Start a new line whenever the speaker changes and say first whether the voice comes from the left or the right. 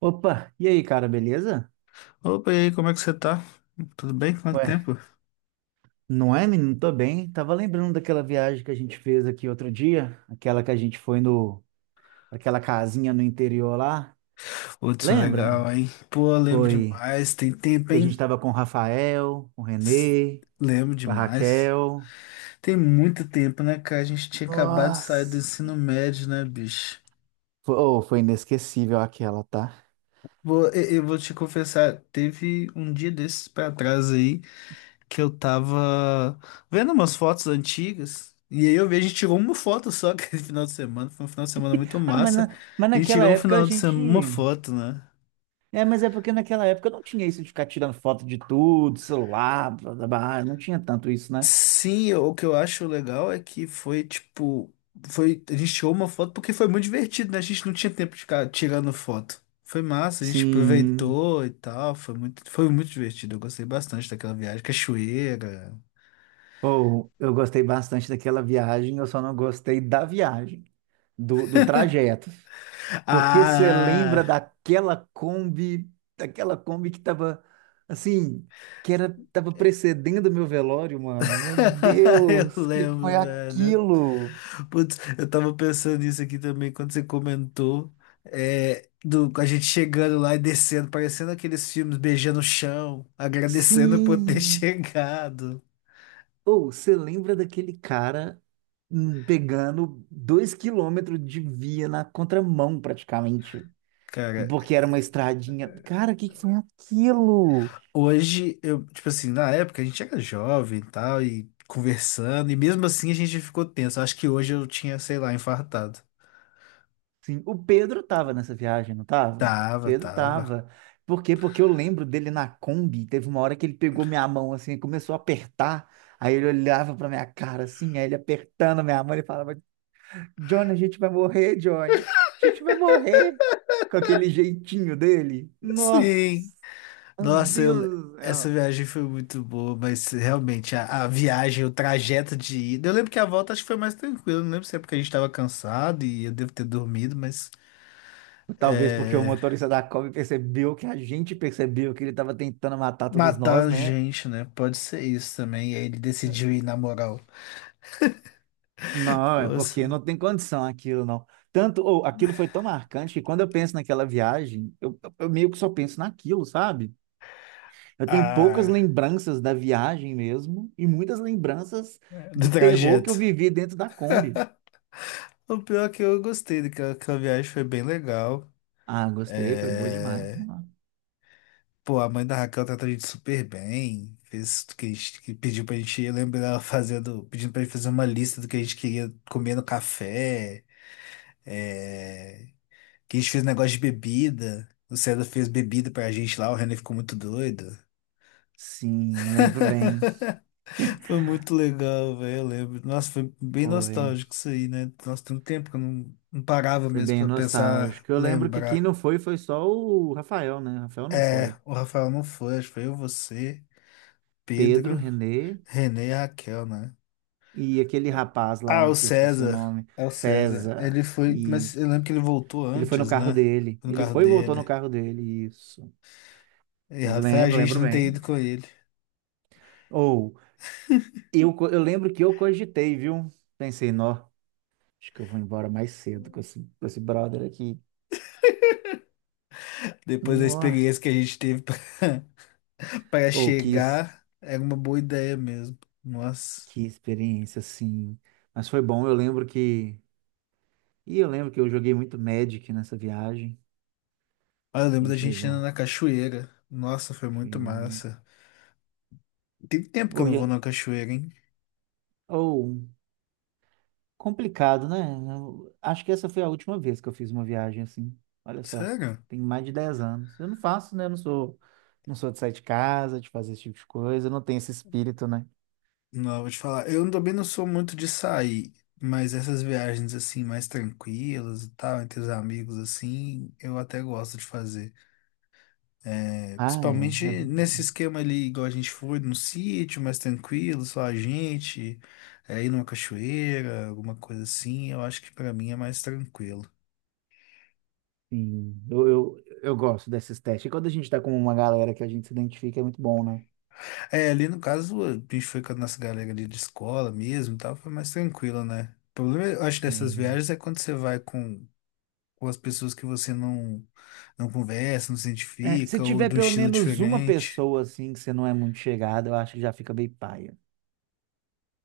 right: Opa, e aí, cara, beleza?
left: Opa, e aí, como é que você tá? Tudo bem? Quanto
right: Ué,
left: tempo?
right: não é, menino? Tô bem. Tava lembrando daquela viagem que a gente fez aqui outro dia, aquela que a gente foi no, aquela casinha no interior lá.
left: Putz, legal,
right: Lembra?
left: hein? Pô, eu lembro
right: Foi
left: demais. Tem tempo,
right: que a
left: hein?
right: gente tava com o Rafael, com o Renê,
left: Lembro
right: com a
left: demais.
right: Raquel.
left: Tem muito tempo, né, cara? A gente tinha acabado de sair do
right: Nossa!
left: ensino médio, né, bicho?
right: Foi, oh, foi inesquecível aquela, tá?
left: Eu vou te confessar, teve um dia desses pra trás aí que eu tava vendo umas fotos antigas. E aí eu vi, a gente tirou uma foto só aquele final de semana. Foi um final de semana muito
right: Ah, mas,
left: massa.
right: na, mas
left: A gente
right: naquela
left: tirou um
right: época a
left: final de
right: gente.
left: semana, uma foto, né?
right: É, mas é porque naquela época não tinha isso de ficar tirando foto de tudo, celular, blá, blá, blá, não tinha tanto isso, né?
left: Sim, o que eu acho legal é que foi tipo. Foi, a gente tirou uma foto porque foi muito divertido, né? A gente não tinha tempo de ficar tirando foto. Foi massa, a gente
right: Sim.
left: aproveitou e tal. Foi muito divertido. Eu gostei bastante daquela viagem. Cachoeira.
right: Ou eu gostei bastante daquela viagem, eu só não gostei da viagem, do trajeto. Porque você lembra
left: Ah!
right: daquela Kombi que tava assim, que era, tava precedendo meu velório, mano. Meu
left: Eu
right: Deus, que foi
left: lembro, velho.
right: aquilo?
left: Putz, eu tava pensando nisso aqui também quando você comentou. É, a gente chegando lá e descendo, parecendo aqueles filmes, beijando o chão, agradecendo por ter
right: Sim!
left: chegado.
right: Ou você lembra daquele cara pegando 2 quilômetros de via na contramão, praticamente.
left: Cara,
right: Porque era uma estradinha. Cara, o que que foi aquilo?
left: hoje eu, tipo assim, na época a gente era jovem e tal, e conversando, e mesmo assim a gente ficou tenso. Acho que hoje eu tinha, sei lá, infartado.
right: Sim, o Pedro tava nessa viagem, não tava? O
left: Tava,
right: Pedro
left: tava.
right: tava. Por quê? Porque eu lembro dele na Kombi, teve uma hora que ele pegou minha mão assim, e começou a apertar. Aí ele olhava pra minha cara assim, aí ele apertando a minha mão, ele falava: Johnny, a gente vai morrer, Johnny. A gente vai morrer. Com aquele jeitinho dele.
left: Sim.
right: Nossa, meu
left: Nossa,
right: Deus do
left: essa
right: céu.
left: viagem foi muito boa, mas realmente a viagem, o trajeto de ida. Eu lembro que a volta acho que foi mais tranquilo. Não lembro se é porque a gente tava cansado e eu devo ter dormido, mas
right: Talvez porque o
left: é,
right: motorista da Kombi percebeu que a gente percebeu que ele estava tentando matar todos
left: matar
right: nós,
left: a
right: né.
left: gente, né? Pode ser isso também. E aí ele decidiu ir na moral.
right: Não, é porque
left: Força.
right: não tem condição aquilo, não. Tanto, ou aquilo foi tão marcante que quando eu penso naquela viagem, eu meio que só penso naquilo, sabe? Eu tenho poucas
left: Ah.
right: lembranças da viagem mesmo e muitas lembranças do
left: Do
right: terror que eu
left: trajeto.
right: vivi dentro da Kombi.
left: O pior é que eu gostei daquela aquela viagem, foi bem legal.
right: Ah, gostei, foi boa demais,
left: É.
right: não é?
left: Pô, a mãe da Raquel tratou a gente super bem. Fez o que a gente que pediu pra gente ir. Eu lembro dela fazendo, pedindo pra gente fazer uma lista do que a gente queria comer no café. É. Que a gente fez negócio de bebida. O César fez bebida pra gente lá, o René ficou muito doido.
right: Sim, lembro bem.
left: Foi muito legal, velho. Eu lembro. Nossa, foi bem
right: Foi,
left: nostálgico isso aí, né? Nossa, tem um tempo que eu não parava
right: foi
left: mesmo
right: bem
left: pra pensar,
right: nostálgico. Eu lembro que quem
left: lembrar.
right: não foi foi só o Rafael, né? Rafael não
left: É,
right: foi.
left: o Rafael não foi, acho que foi eu, você,
right: Pedro,
left: Pedro,
right: Renê.
left: Renê e Raquel, né?
right: E aquele rapaz
left: Ah, o
right: lá, que eu esqueci o
left: César.
right: nome,
left: É o César.
right: César,
left: Ele foi, mas eu
right: isso.
left: lembro que ele voltou
right: Ele foi no
left: antes,
right: carro
left: né?
right: dele.
left: No
right: Ele
left: carro
right: foi e voltou no
left: dele.
right: carro dele, isso. Mas
left: Errado foi a
right: lembro,
left: gente
right: lembro
left: não ter
right: bem.
left: ido com ele.
right: Ou, eu, eu lembro que eu cogitei, viu? Pensei, nó, acho que eu vou embora mais cedo com esse brother aqui.
left: Depois da
right: Nossa,
left: experiência que a gente teve para pra
right: ou que,
left: chegar, era uma boa ideia mesmo. Nossa.
right: que experiência, assim. Mas foi bom, eu lembro que... E eu lembro que eu joguei muito Magic nessa viagem.
left: Ah, eu
right: A
left: lembro da
right: gente
left: gente indo
right: levou...
left: na cachoeira. Nossa, foi muito massa. Tem tempo que eu não vou na cachoeira, hein?
right: Ou, complicado, né? Eu acho que essa foi a última vez que eu fiz uma viagem assim. Olha só,
left: Sério?
right: tem mais de 10 anos. Eu não faço, né? Eu não sou, não sou de sair de casa, de fazer esse tipo de coisa. Eu não tenho esse espírito, né?
left: Não, vou te falar. Eu também não sou muito de sair, mas essas viagens assim, mais tranquilas e tal, entre os amigos, assim, eu até gosto de fazer. É,
right: Ah, é. É,
left: principalmente nesse esquema ali, igual a gente foi, num sítio mais tranquilo, só a gente, ir numa cachoeira, alguma coisa assim, eu acho que pra mim é mais tranquilo.
right: sim. Eu gosto desses testes. E quando a gente tá com uma galera que a gente se identifica, é muito bom, né?
left: É, ali no caso, a gente foi com a nossa galera ali de escola mesmo e tal, foi mais tranquilo, né? O problema, eu acho, dessas
right: Sim.
left: viagens é quando você vai com as pessoas que você não conversa, não se
right: É, se
left: identifica, ou
right: tiver
left: do
right: pelo
left: estilo
right: menos uma
left: diferente.
right: pessoa assim que você não é muito chegada, eu acho que já fica bem paia.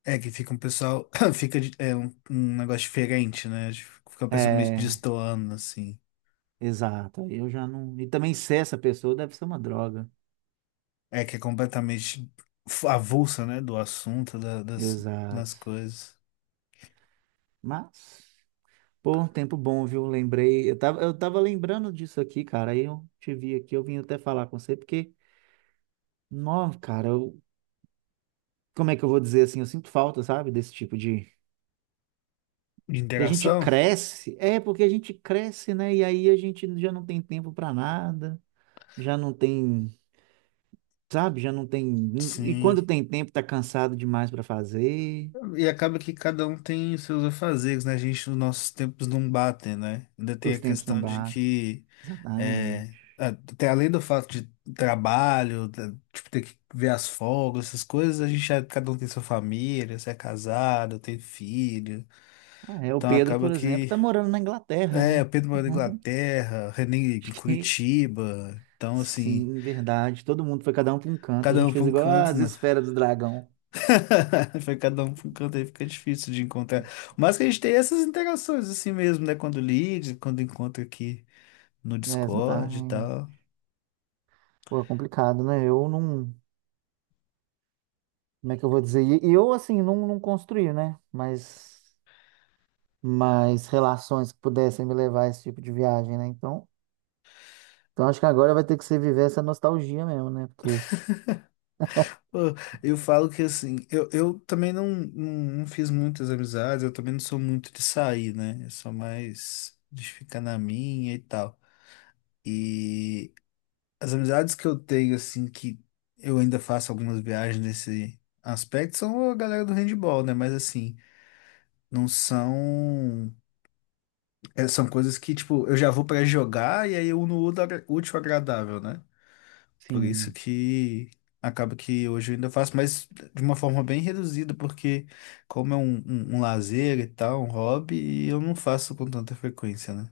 left: É, que fica um pessoal, fica um negócio diferente, né? Fica uma pessoa meio
right: É,
left: destoando, assim.
right: exato. Aí eu já não. E também ser essa pessoa deve ser uma droga.
left: É, que é completamente avulsa, né, do assunto, das
right: Exato.
left: coisas.
right: Mas, pô, um tempo bom, viu? Lembrei. Eu tava lembrando disso aqui, cara. Aí eu te vi aqui, eu vim até falar com você, porque, não, cara, eu, como é que eu vou dizer assim? Eu sinto falta, sabe? Desse tipo de.
left: De
right: Que a gente
left: interação?
right: cresce. É, porque a gente cresce, né? E aí a gente já não tem tempo pra nada, já não tem. Sabe? Já não tem. E
left: Sim.
right: quando tem tempo, tá cansado demais pra fazer.
left: E acaba que cada um tem os seus afazeres, né? Os nossos tempos não batem, né? Ainda tem
right: Os
left: a
right: tempos não
left: questão de
right: batem.
left: que,
right: Exatamente.
left: até além do fato de trabalho, tipo, ter que ver as folgas, essas coisas, cada um tem sua família, você é casado, tem filho.
right: Ah, é, o
left: Então
right: Pedro,
left: acaba
right: por exemplo,
left: que,
right: tá morando na Inglaterra, né?
left: o Pedro mora na Inglaterra, o René em
right: Acho que
left: Curitiba. Então, assim,
right: sim, verdade. Todo mundo foi cada um para um canto. A
left: cada um
right: gente
left: para
right: fez
left: um
right: igual
left: canto,
right: as
left: né?
right: esferas do dragão.
left: Foi cada um para um canto aí, fica difícil de encontrar. Mas que a gente tem essas interações assim mesmo, né? Quando liga, quando encontra aqui no
right: É,
left: Discord e
right: exatamente.
left: tal.
right: Pô, é complicado, né? Eu não. Como é que eu vou dizer? E eu, assim, não, não construí, né? Mas relações que pudessem me levar a esse tipo de viagem, né? Então, então acho que agora vai ter que ser viver essa nostalgia mesmo, né? Porque.
left: Pô, eu falo que assim, eu também não fiz muitas amizades, eu também não sou muito de sair, né? Eu sou mais de ficar na minha e tal. E as amizades que eu tenho, assim, que eu ainda faço algumas viagens nesse aspecto, são a galera do handball, né? Mas assim, não são. É, são coisas que, tipo, eu já vou pra jogar e aí eu uno o útil útil ao agradável, né? Por isso
right: Sim.
left: que acaba que hoje eu ainda faço, mas de uma forma bem reduzida, porque como é um lazer e tal, um hobby, eu não faço com tanta frequência, né?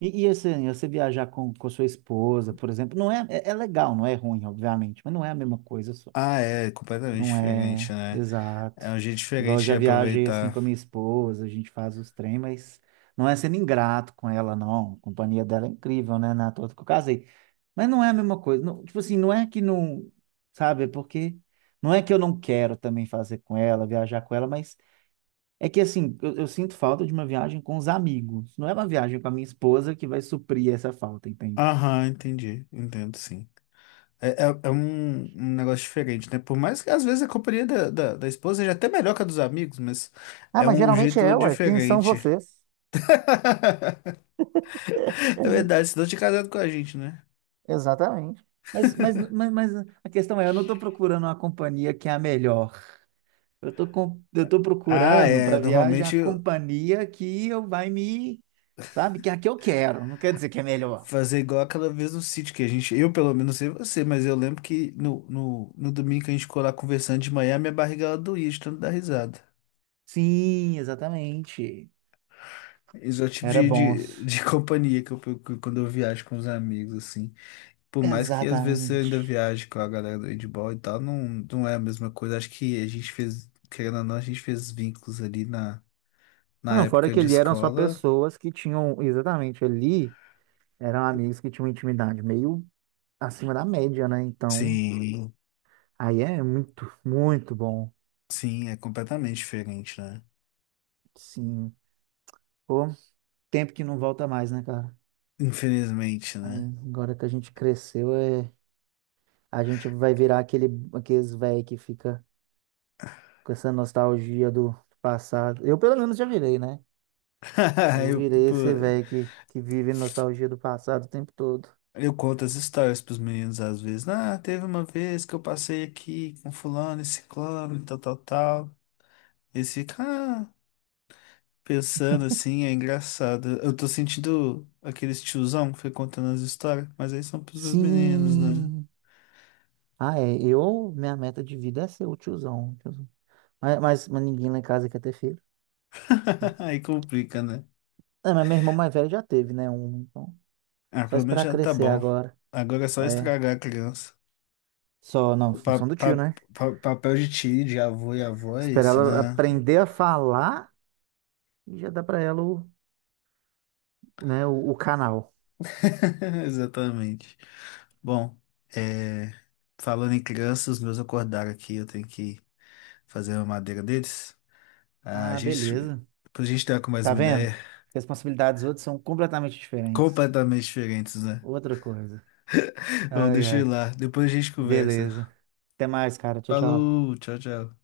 right: E assim, você viajar com a sua esposa, por exemplo, não é, é legal, não é ruim, obviamente, mas não é a mesma coisa.
left: Ah, é completamente
right: Não
left: diferente,
right: é,
left: né?
right: exato.
left: É um jeito
right: Igual eu
left: diferente de
right: já viajei assim
left: aproveitar.
right: com a minha esposa, a gente faz os trem, mas não é sendo ingrato com ela, não. A companhia dela é incrível, né? Na toa que eu casei. Mas não é a mesma coisa. Não, tipo assim, não é que não, sabe? É porque não é que eu não quero também fazer com ela, viajar com ela, mas é que assim, eu sinto falta de uma viagem com os amigos. Não é uma viagem com a minha esposa que vai suprir essa falta, entende?
left: Aham, entendi. Entendo, sim. É um negócio diferente, né? Por mais que às vezes a companhia da esposa seja até melhor que a dos amigos, mas
right: Ah,
left: é
right: mas
left: um
right: geralmente
left: jeito
right: é, ué. Quem são
left: diferente.
right: vocês?
left: É verdade, senão tinha casado com a gente, né?
right: Exatamente. Mas a questão é, eu não estou procurando uma companhia que é a melhor. Eu estou com, eu estou
left: Ah,
right: procurando
left: é.
right: para viagem a
left: Normalmente
right: companhia que eu vai me, sabe, que é a que eu quero. Não quer dizer que é melhor.
left: fazer igual aquela vez no sítio que a gente. Eu, pelo menos, não sei você, mas eu lembro que no domingo que a gente ficou lá conversando de manhã, minha barriga ela doía de tanto dar risada.
right: Sim, exatamente.
left: Isso é o tipo
right: Era
left: de,
right: bons.
left: de, de companhia que eu procuro quando eu viajo com os amigos, assim. Por mais que às vezes eu ainda
right: Exatamente.
left: viaje com a galera do handball e tal, não é a mesma coisa. Acho que a gente fez, querendo ou não, a gente fez vínculos ali na,
right: Ah,
left: na
right: não, fora
left: época
right: que
left: de
right: ali eram só
left: escola.
right: pessoas que tinham, exatamente ali, eram amigos que tinham intimidade meio acima da média, né? Então,
left: Sim,
right: aí é muito, muito bom.
left: sim, é completamente diferente, né?
right: Sim. Pô, tempo que não volta mais, né, cara?
left: Infelizmente,
right: Aí,
left: né?
right: agora que a gente cresceu, é... a gente vai virar aquele, aqueles velho que fica com essa nostalgia do passado. Eu, pelo menos, já virei, né? Eu virei
left: Pô,
right: esse velho que vive nostalgia do passado o tempo todo.
left: eu conto as histórias pros meninos às vezes. Ah, teve uma vez que eu passei aqui com fulano e ciclano, e tal, tal, tal. Eles ficam, pensando assim, é engraçado. Eu tô sentindo aqueles tiozão que foi contando as histórias, mas aí são pros meus meninos, né?
right: Sim! Ah, é. Eu, minha meta de vida é ser o tiozão. O tiozão. Mas ninguém lá em casa quer ter filho.
left: Aí complica, né?
right: É, mas meu irmão mais velho já teve, né? Um, então.
left: Ah,
right: Só
left: pelo menos
right: esperar
left: já tá
right: crescer
left: bom.
right: agora.
left: Agora é só
right: É.
left: estragar a criança.
right: Só, não,
left: O pa-
right: função do tio,
left: pa-
right: né?
left: pa- papel de tio, de avô e avó é
right: Esperar
left: esse,
right: ela
left: né?
right: aprender a falar e já dá para ela o, né, o canal.
left: Exatamente. Bom, é, falando em crianças, os meus acordaram aqui, eu tenho que fazer a madeira deles. A
right: Ah,
left: gente,
right: beleza.
left: Pra gente estar com mais
right: Tá
left: uma
right: vendo?
left: ideia,
right: Responsabilidades dos outros são completamente diferentes.
left: completamente diferentes, né?
right: Outra coisa.
left: Bom,
right: Ai,
left: deixa eu ir
right: ai.
left: lá, depois a gente conversa.
right: Beleza. Até mais, cara. Tchau, tchau.
left: Falou, tchau, tchau.